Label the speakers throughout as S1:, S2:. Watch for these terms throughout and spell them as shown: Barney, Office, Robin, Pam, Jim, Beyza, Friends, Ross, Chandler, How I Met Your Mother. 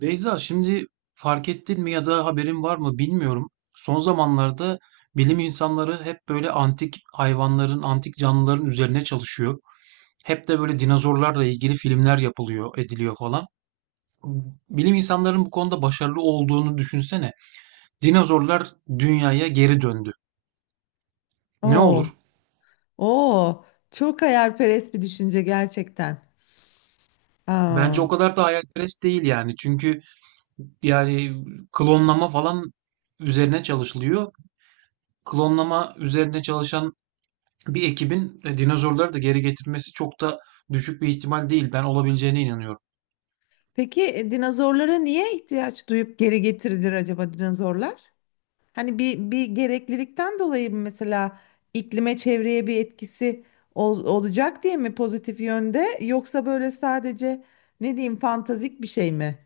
S1: Beyza, şimdi fark ettin mi ya da haberin var mı bilmiyorum. Son zamanlarda bilim insanları hep böyle antik hayvanların, antik canlıların üzerine çalışıyor. Hep de böyle dinozorlarla ilgili filmler yapılıyor, ediliyor falan. Bilim insanların bu konuda başarılı olduğunu düşünsene. Dinozorlar dünyaya geri döndü. Ne
S2: Oo,
S1: olur?
S2: oo, çok hayalperest bir düşünce gerçekten.
S1: Bence
S2: Aa,
S1: o kadar da hayalperest değil yani. Çünkü yani klonlama falan üzerine çalışılıyor. Klonlama üzerine çalışan bir ekibin dinozorları da geri getirmesi çok da düşük bir ihtimal değil. Ben olabileceğine inanıyorum.
S2: peki dinozorlara niye ihtiyaç duyup geri getirilir acaba dinozorlar? Hani bir gereklilikten dolayı mı mesela iklime, çevreye bir etkisi olacak diye mi pozitif yönde, yoksa böyle sadece ne diyeyim fantastik bir şey mi?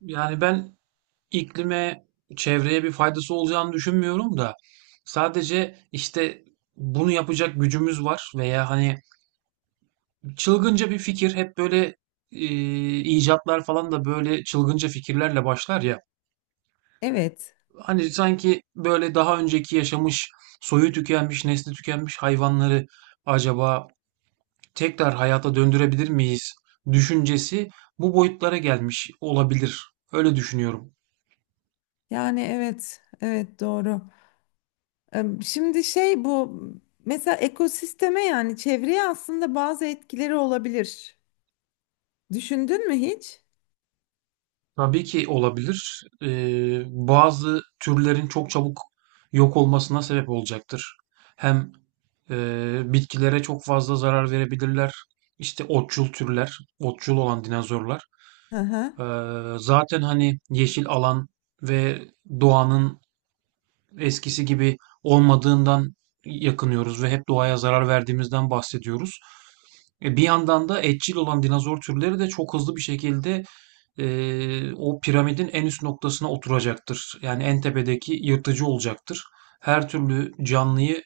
S1: Yani ben iklime, çevreye bir faydası olacağını düşünmüyorum da sadece işte bunu yapacak gücümüz var veya hani çılgınca bir fikir hep böyle e, icatlar falan da böyle çılgınca fikirlerle başlar ya.
S2: Evet.
S1: Hani sanki böyle daha önceki yaşamış, soyu tükenmiş, nesli tükenmiş hayvanları acaba tekrar hayata döndürebilir miyiz düşüncesi bu boyutlara gelmiş olabilir. Öyle düşünüyorum.
S2: Yani evet. Evet doğru. Şimdi şey, bu mesela ekosisteme, yani çevreye aslında bazı etkileri olabilir. Düşündün mü hiç?
S1: Tabii ki olabilir. Bazı türlerin çok çabuk yok olmasına sebep olacaktır. Hem bitkilere çok fazla zarar verebilirler. İşte otçul türler, otçul olan dinozorlar.
S2: Hı hı.
S1: Ee, Zaten hani yeşil alan ve doğanın eskisi gibi olmadığından yakınıyoruz ve hep doğaya zarar verdiğimizden bahsediyoruz. Bir yandan da etçil olan dinozor türleri de çok hızlı bir şekilde o piramidin en üst noktasına oturacaktır. Yani en tepedeki yırtıcı olacaktır. Her türlü canlıyı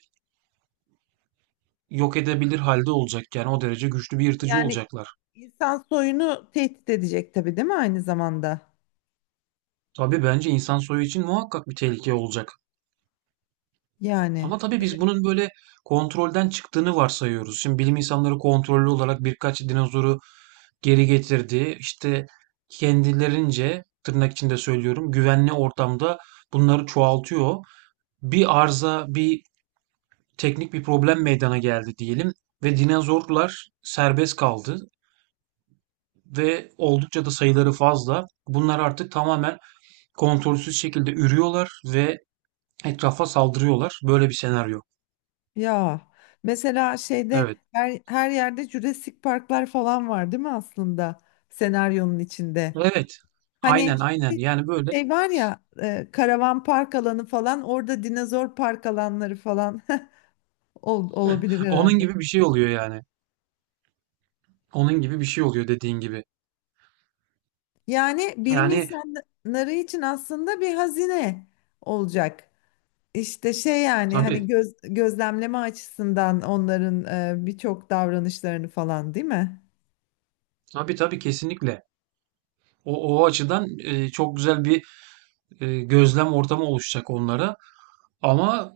S1: yok edebilir halde olacak. Yani o derece güçlü bir yırtıcı
S2: Yani
S1: olacaklar.
S2: insan soyunu tehdit edecek tabii, değil mi aynı zamanda?
S1: Tabii bence insan soyu için muhakkak bir tehlike olacak.
S2: Yani
S1: Ama tabii biz bunun böyle kontrolden çıktığını varsayıyoruz. Şimdi bilim insanları kontrollü olarak birkaç dinozoru geri getirdi. İşte kendilerince tırnak içinde söylüyorum güvenli ortamda bunları çoğaltıyor. Bir arıza, bir teknik bir problem meydana geldi diyelim ve dinozorlar serbest kaldı ve oldukça da sayıları fazla. Bunlar artık tamamen kontrolsüz şekilde ürüyorlar ve etrafa saldırıyorlar. Böyle bir senaryo.
S2: ya, mesela şeyde
S1: Evet.
S2: her yerde Jurassic Parklar falan var değil mi aslında senaryonun içinde?
S1: Evet.
S2: Hani
S1: Aynen, aynen. Yani böyle
S2: şey var ya, karavan park alanı falan, orada dinozor park alanları falan olabilir
S1: onun
S2: herhalde.
S1: gibi bir şey oluyor yani. Onun gibi bir şey oluyor dediğin gibi.
S2: Yani bilim
S1: Yani
S2: insanları için aslında bir hazine olacak. İşte şey, yani hani
S1: tabii,
S2: gözlemleme açısından onların birçok davranışlarını falan, değil mi?
S1: tabii kesinlikle. O açıdan çok güzel bir gözlem ortamı oluşacak onlara. Ama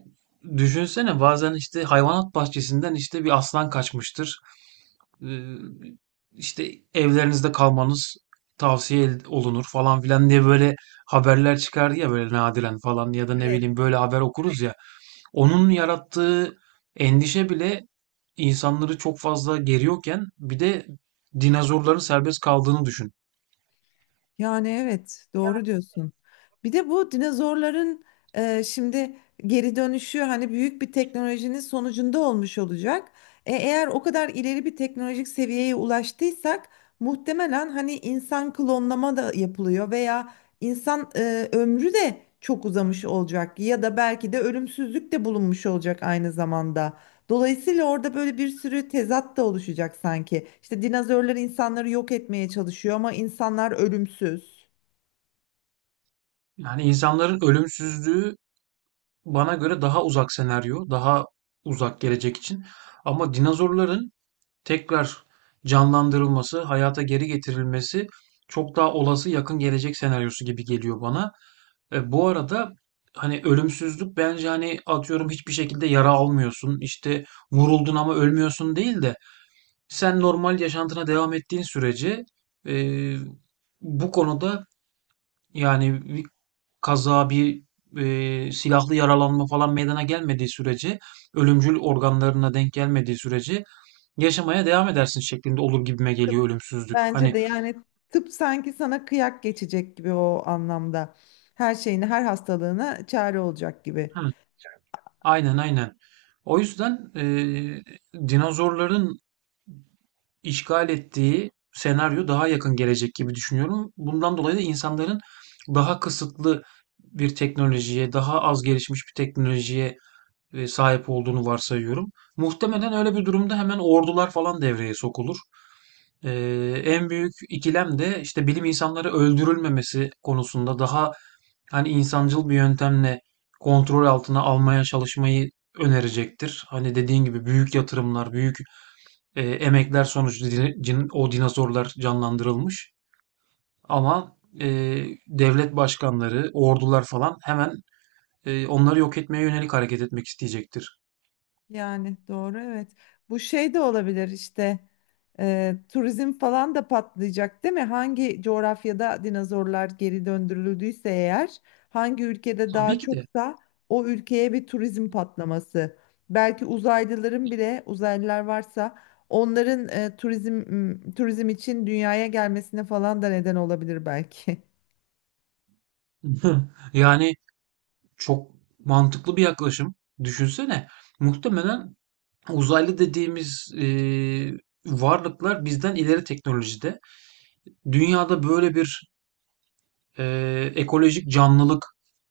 S1: düşünsene bazen işte hayvanat bahçesinden işte bir aslan kaçmıştır. Ee, işte evlerinizde kalmanız tavsiye olunur falan filan diye böyle haberler çıkardı ya böyle nadiren falan ya da ne
S2: Evet.
S1: bileyim böyle haber okuruz ya. Onun yarattığı endişe bile insanları çok fazla geriyorken bir de dinozorların serbest kaldığını düşün.
S2: Yani evet doğru diyorsun. Bir de bu dinozorların şimdi geri dönüşü hani büyük bir teknolojinin sonucunda olmuş olacak. E, eğer o kadar ileri bir teknolojik seviyeye ulaştıysak muhtemelen hani insan klonlama da yapılıyor veya insan ömrü de çok uzamış olacak, ya da belki de ölümsüzlük de bulunmuş olacak aynı zamanda. Dolayısıyla orada böyle bir sürü tezat da oluşacak sanki. İşte dinozorlar insanları yok etmeye çalışıyor ama insanlar ölümsüz.
S1: Yani insanların ölümsüzlüğü bana göre daha uzak senaryo, daha uzak gelecek için. Ama dinozorların tekrar canlandırılması, hayata geri getirilmesi çok daha olası yakın gelecek senaryosu gibi geliyor bana. Bu arada hani ölümsüzlük bence hani atıyorum hiçbir şekilde yara almıyorsun, işte vuruldun ama ölmüyorsun değil de sen normal yaşantına devam ettiğin sürece e, bu konuda yani bir kaza, bir silahlı yaralanma falan meydana gelmediği sürece, ölümcül organlarına denk gelmediği sürece yaşamaya devam edersin şeklinde olur gibime geliyor
S2: Tıp-
S1: ölümsüzlük.
S2: Bence
S1: Hani
S2: de yani tıp sanki sana kıyak geçecek gibi o anlamda. Her şeyini, her hastalığına çare olacak gibi.
S1: hı, aynen, aynen. O yüzden dinozorların işgal ettiği senaryo daha yakın gelecek gibi düşünüyorum. Bundan dolayı da insanların daha kısıtlı bir teknolojiye, daha az gelişmiş bir teknolojiye sahip olduğunu varsayıyorum. Muhtemelen öyle bir durumda hemen ordular falan devreye sokulur. E, En büyük ikilem de işte bilim insanları öldürülmemesi konusunda daha hani insancıl bir yöntemle kontrol altına almaya çalışmayı önerecektir. Hani dediğin gibi büyük yatırımlar, büyük emekler sonucu o dinozorlar canlandırılmış. Ama devlet başkanları, ordular falan hemen onları yok etmeye yönelik hareket etmek isteyecektir.
S2: Yani doğru, evet. Bu şey de olabilir işte, turizm falan da patlayacak değil mi? Hangi coğrafyada dinozorlar geri döndürüldüyse, eğer hangi ülkede
S1: Tabii
S2: daha
S1: ki de.
S2: çoksa o ülkeye bir turizm patlaması. Belki uzaylıların bile, uzaylılar varsa onların turizm, turizm için dünyaya gelmesine falan da neden olabilir belki.
S1: Yani çok mantıklı bir yaklaşım. Düşünsene, muhtemelen uzaylı dediğimiz varlıklar bizden ileri teknolojide. Dünyada böyle bir ekolojik canlılık,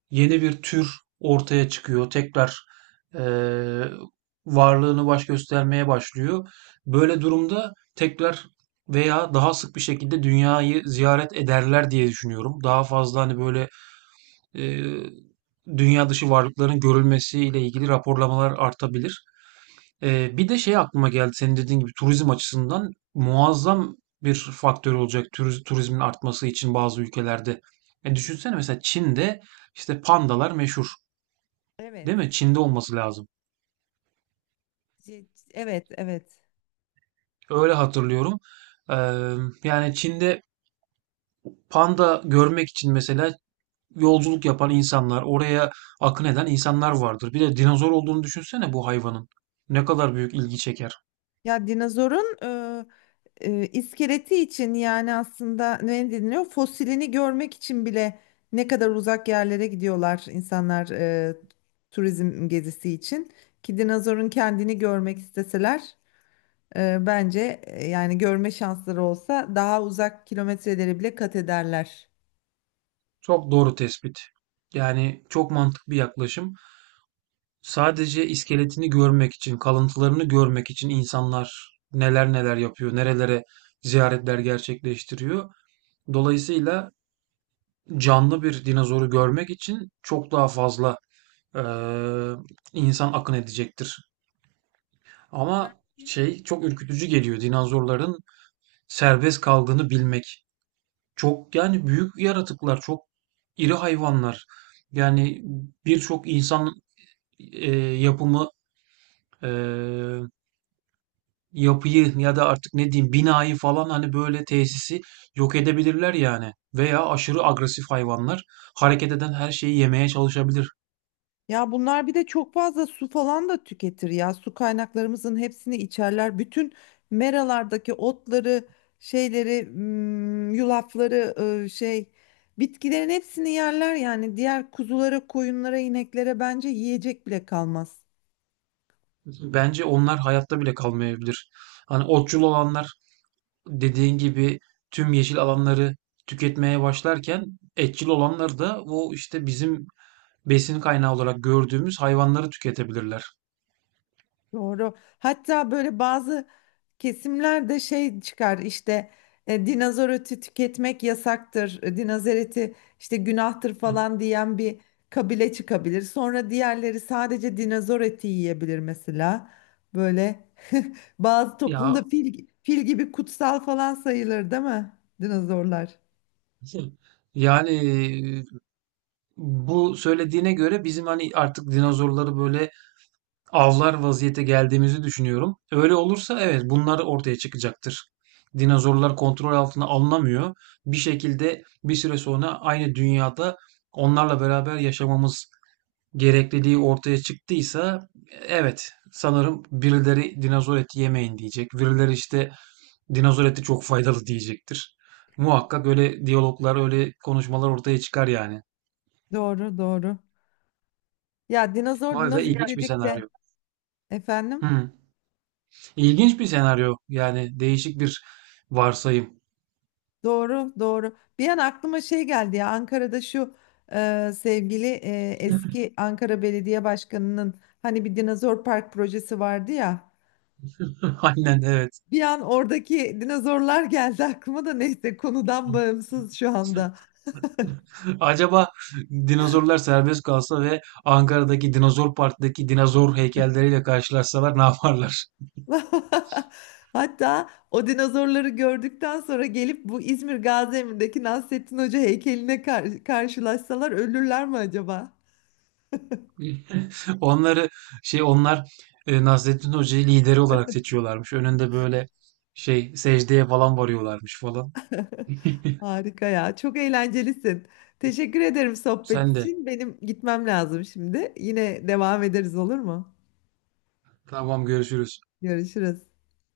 S1: yeni bir tür ortaya çıkıyor. Tekrar eee, varlığını baş göstermeye başlıyor. Böyle durumda tekrar veya daha sık bir şekilde dünyayı ziyaret ederler diye düşünüyorum. Daha fazla hani böyle eee, dünya dışı varlıkların görülmesiyle ilgili raporlamalar artabilir. Bir de şey aklıma geldi senin dediğin gibi turizm açısından muazzam bir faktör olacak turizmin artması için bazı ülkelerde. Düşünsene mesela Çin'de işte pandalar meşhur, değil
S2: Evet.
S1: mi? Çin'de olması lazım.
S2: Ce- Evet, evet.
S1: Öyle hatırlıyorum. Ee, Yani Çin'de panda görmek için mesela yolculuk yapan insanlar, oraya akın eden insanlar vardır. Bir de dinozor olduğunu düşünsene bu hayvanın. Ne kadar büyük ilgi çeker.
S2: Ya dinozorun iskeleti için, yani aslında ne deniliyor? Fosilini görmek için bile ne kadar uzak yerlere gidiyorlar insanlar, turizm gezisi için. Ki dinozorun kendini görmek isteseler, yani görme şansları olsa daha uzak kilometreleri bile kat ederler.
S1: Çok doğru tespit. Yani çok mantıklı bir yaklaşım. Sadece iskeletini görmek için, kalıntılarını görmek için insanlar neler neler yapıyor, nerelere ziyaretler gerçekleştiriyor. Dolayısıyla canlı bir dinozoru görmek için çok daha fazla eee, insan akın edecektir. Ama
S2: Belki.
S1: şey çok ürkütücü geliyor dinozorların serbest kaldığını bilmek. Çok yani büyük yaratıklar, çok iri hayvanlar. Yani birçok insan yapımı eee yapıyı ya da artık ne diyeyim binayı falan hani böyle tesisi yok edebilirler yani. Veya aşırı agresif hayvanlar hareket eden her şeyi yemeye çalışabilir.
S2: Ya bunlar bir de çok fazla su falan da tüketir ya. Su kaynaklarımızın hepsini içerler. Bütün meralardaki otları, şeyleri, yulafları, e, şey, bitkilerin hepsini yerler yani. Diğer kuzulara, koyunlara, ineklere bence yiyecek bile kalmaz.
S1: Bence onlar hayatta bile kalmayabilir. Hani otçul olanlar dediğin gibi tüm yeşil alanları tüketmeye başlarken etçil olanlar da o işte bizim besin kaynağı olarak gördüğümüz hayvanları tüketebilirler.
S2: Doğru. Hatta böyle bazı kesimlerde şey çıkar işte, dinozor eti tüketmek yasaktır, dinozor eti işte günahtır falan diyen bir kabile çıkabilir. Sonra diğerleri sadece dinozor eti yiyebilir mesela. Böyle bazı toplumda
S1: Ya
S2: fil gibi kutsal falan sayılır değil mi dinozorlar?
S1: yani bu söylediğine göre bizim hani artık dinozorları böyle avlar vaziyete geldiğimizi düşünüyorum. Öyle olursa evet bunlar ortaya çıkacaktır. Dinozorlar kontrol altına alınamıyor. Bir şekilde bir süre sonra aynı dünyada onlarla beraber yaşamamız gerekliliği ortaya çıktıysa evet sanırım birileri dinozor eti yemeyin diyecek. Birileri işte dinozor eti çok faydalı diyecektir. Muhakkak öyle diyaloglar, öyle konuşmalar ortaya çıkar yani.
S2: Doğru doğru. Ya, dinozor
S1: Vay be. Ya
S2: dinozor
S1: ilginç bir
S2: dedik de
S1: senaryo.
S2: efendim.
S1: Hı. İlginç bir senaryo. Yani değişik bir varsayım.
S2: Doğru, doğru. Bir an aklıma şey geldi ya, Ankara'da şu sevgili eski Ankara Belediye Başkanı'nın hani bir dinozor park projesi vardı ya.
S1: Aynen evet.
S2: Bir an oradaki dinozorlar geldi aklıma da, neyse, konudan bağımsız şu anda.
S1: Acaba dinozorlar serbest kalsa ve Ankara'daki Dinozor Park'taki dinozor heykelleriyle karşılaşsalar ne yaparlar?
S2: Hatta o dinozorları gördükten sonra gelip bu İzmir Gaziemir'deki Nasrettin Hoca heykeline karşılaşsalar ölürler mi acaba?
S1: Onları şey onlar Nasrettin Hoca'yı lideri olarak seçiyorlarmış. Önünde böyle şey secdeye falan varıyorlarmış falan.
S2: Harika ya. Çok eğlencelisin. Teşekkür ederim sohbet
S1: Sen de.
S2: için. Benim gitmem lazım şimdi. Yine devam ederiz, olur mu?
S1: Tamam görüşürüz.
S2: Görüşürüz.